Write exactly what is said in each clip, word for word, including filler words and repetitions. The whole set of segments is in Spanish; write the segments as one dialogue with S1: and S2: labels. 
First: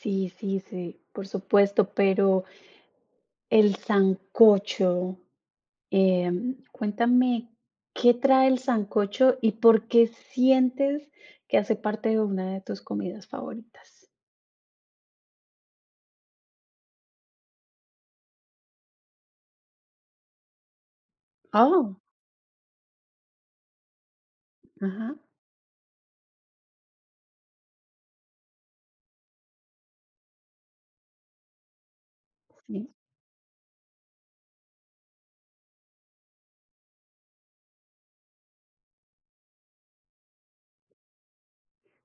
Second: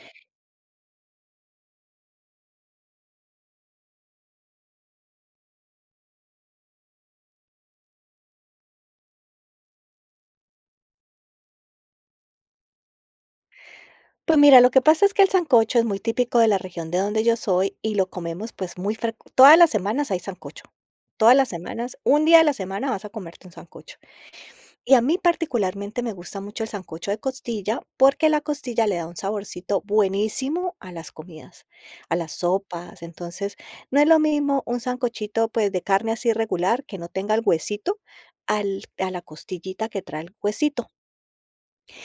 S1: Sí, sí, sí, por supuesto, pero el sancocho, eh, cuéntame, ¿qué trae el sancocho y por qué sientes que hace parte de una de tus comidas favoritas?
S2: Pues mira, lo que pasa es que el sancocho es muy típico de la región de donde yo soy, y lo comemos, pues, muy frec todas las semanas hay sancocho. Todas las semanas,
S1: Oh.
S2: un día a la semana vas a comerte un sancocho. Y a
S1: Ajá.
S2: mí, particularmente, me gusta mucho el sancocho de costilla, porque la costilla le da un saborcito buenísimo a las comidas, a las
S1: Sí.
S2: sopas. Entonces, no es lo mismo un sancochito, pues, de carne así regular, que no tenga el huesito, al a la costillita que trae el huesito.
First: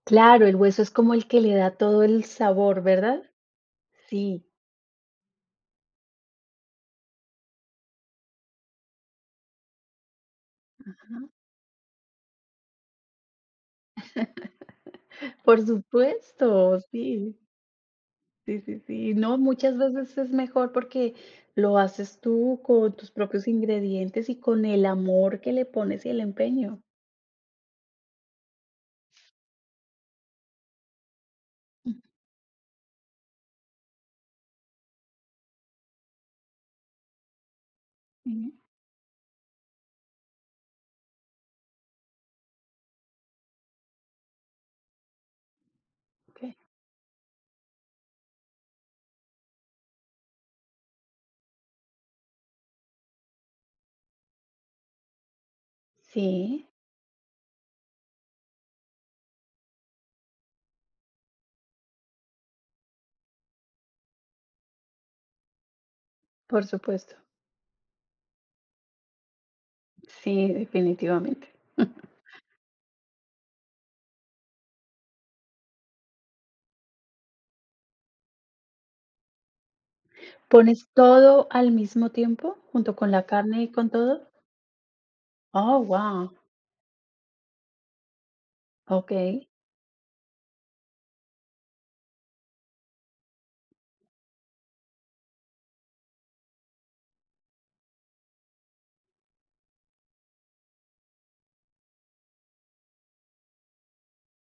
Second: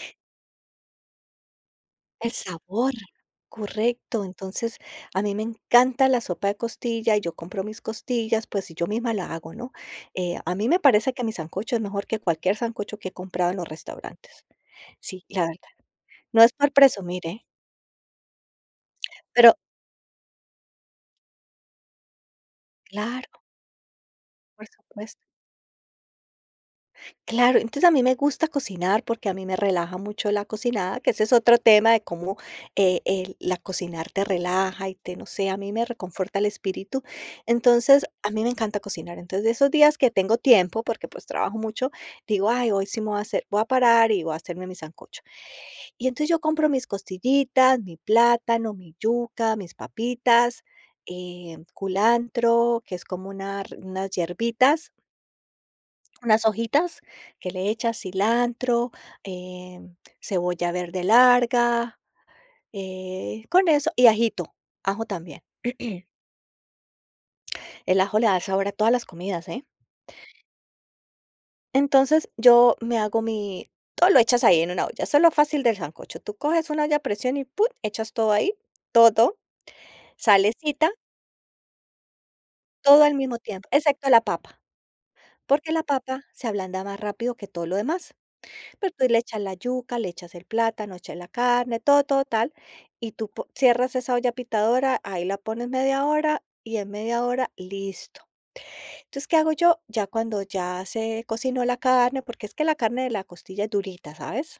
S1: Claro, el hueso es como el que le da todo el
S2: El
S1: sabor,
S2: sabor,
S1: ¿verdad?
S2: correcto.
S1: Sí.
S2: Entonces, a mí me encanta la sopa de costilla y yo compro mis costillas, pues, y yo misma la hago, ¿no? Eh, a mí me parece que
S1: Ajá.
S2: mi sancocho es mejor que cualquier sancocho que he comprado en los restaurantes. Sí, la
S1: Por
S2: verdad. No es por
S1: supuesto,
S2: presumir,
S1: sí.
S2: ¿eh?
S1: Sí, sí, sí, no,
S2: Pero
S1: muchas veces es mejor porque lo haces tú con tus
S2: Claro.
S1: propios ingredientes y con
S2: Por
S1: el
S2: supuesto.
S1: amor que le pones y el empeño.
S2: Claro, entonces a mí me gusta cocinar porque a mí me relaja mucho la cocinada, que ese es otro tema de cómo, eh, el, la cocinar te relaja y te, no sé, a mí me reconforta el espíritu. Entonces, a mí me
S1: Ujú.
S2: encanta cocinar, entonces, de esos días que tengo tiempo, porque, pues, trabajo mucho, digo: "Ay, hoy sí me voy a hacer, voy a parar y voy a hacerme mi sancocho". Y entonces yo
S1: Okey.
S2: compro mis costillitas, mi plátano, mi yuca, mis papitas, eh, culantro, que es como unar unas hierbitas unas
S1: Sí.
S2: hojitas, que le echas cilantro, em, cebolla verde larga, eh con eso y ajito, ajo también.
S1: Por supuesto.
S2: El ajo le da sabor a todas las comidas, ¿eh?
S1: Sí, definitivamente.
S2: Entonces, yo me hago mi todo lo echas ahí, en una olla, eso lo fácil del sancocho. Tú coges un olla a presión y pum, echas todo ahí, todo, todo,
S1: ¿Pones
S2: salecita
S1: todo al mismo tiempo, junto
S2: todo
S1: con
S2: al
S1: la
S2: mismo
S1: carne
S2: tiempo,
S1: y con
S2: excepto la
S1: todo?
S2: papa, porque la
S1: Oh,
S2: papa
S1: guau.
S2: se ablanda más rápido que todo lo demás. Después le echas
S1: Okey.
S2: la yuca, le echas el plátano, echas la carne, todo, todo, tal, y tú po cierras esa olla pitadora, ahí la pones media hora, y en media hora, listo. Entonces, ¿qué hago yo? Ya cuando, ya se cocinó la carne, porque es que la carne de la costilla es durita, ¿sabes?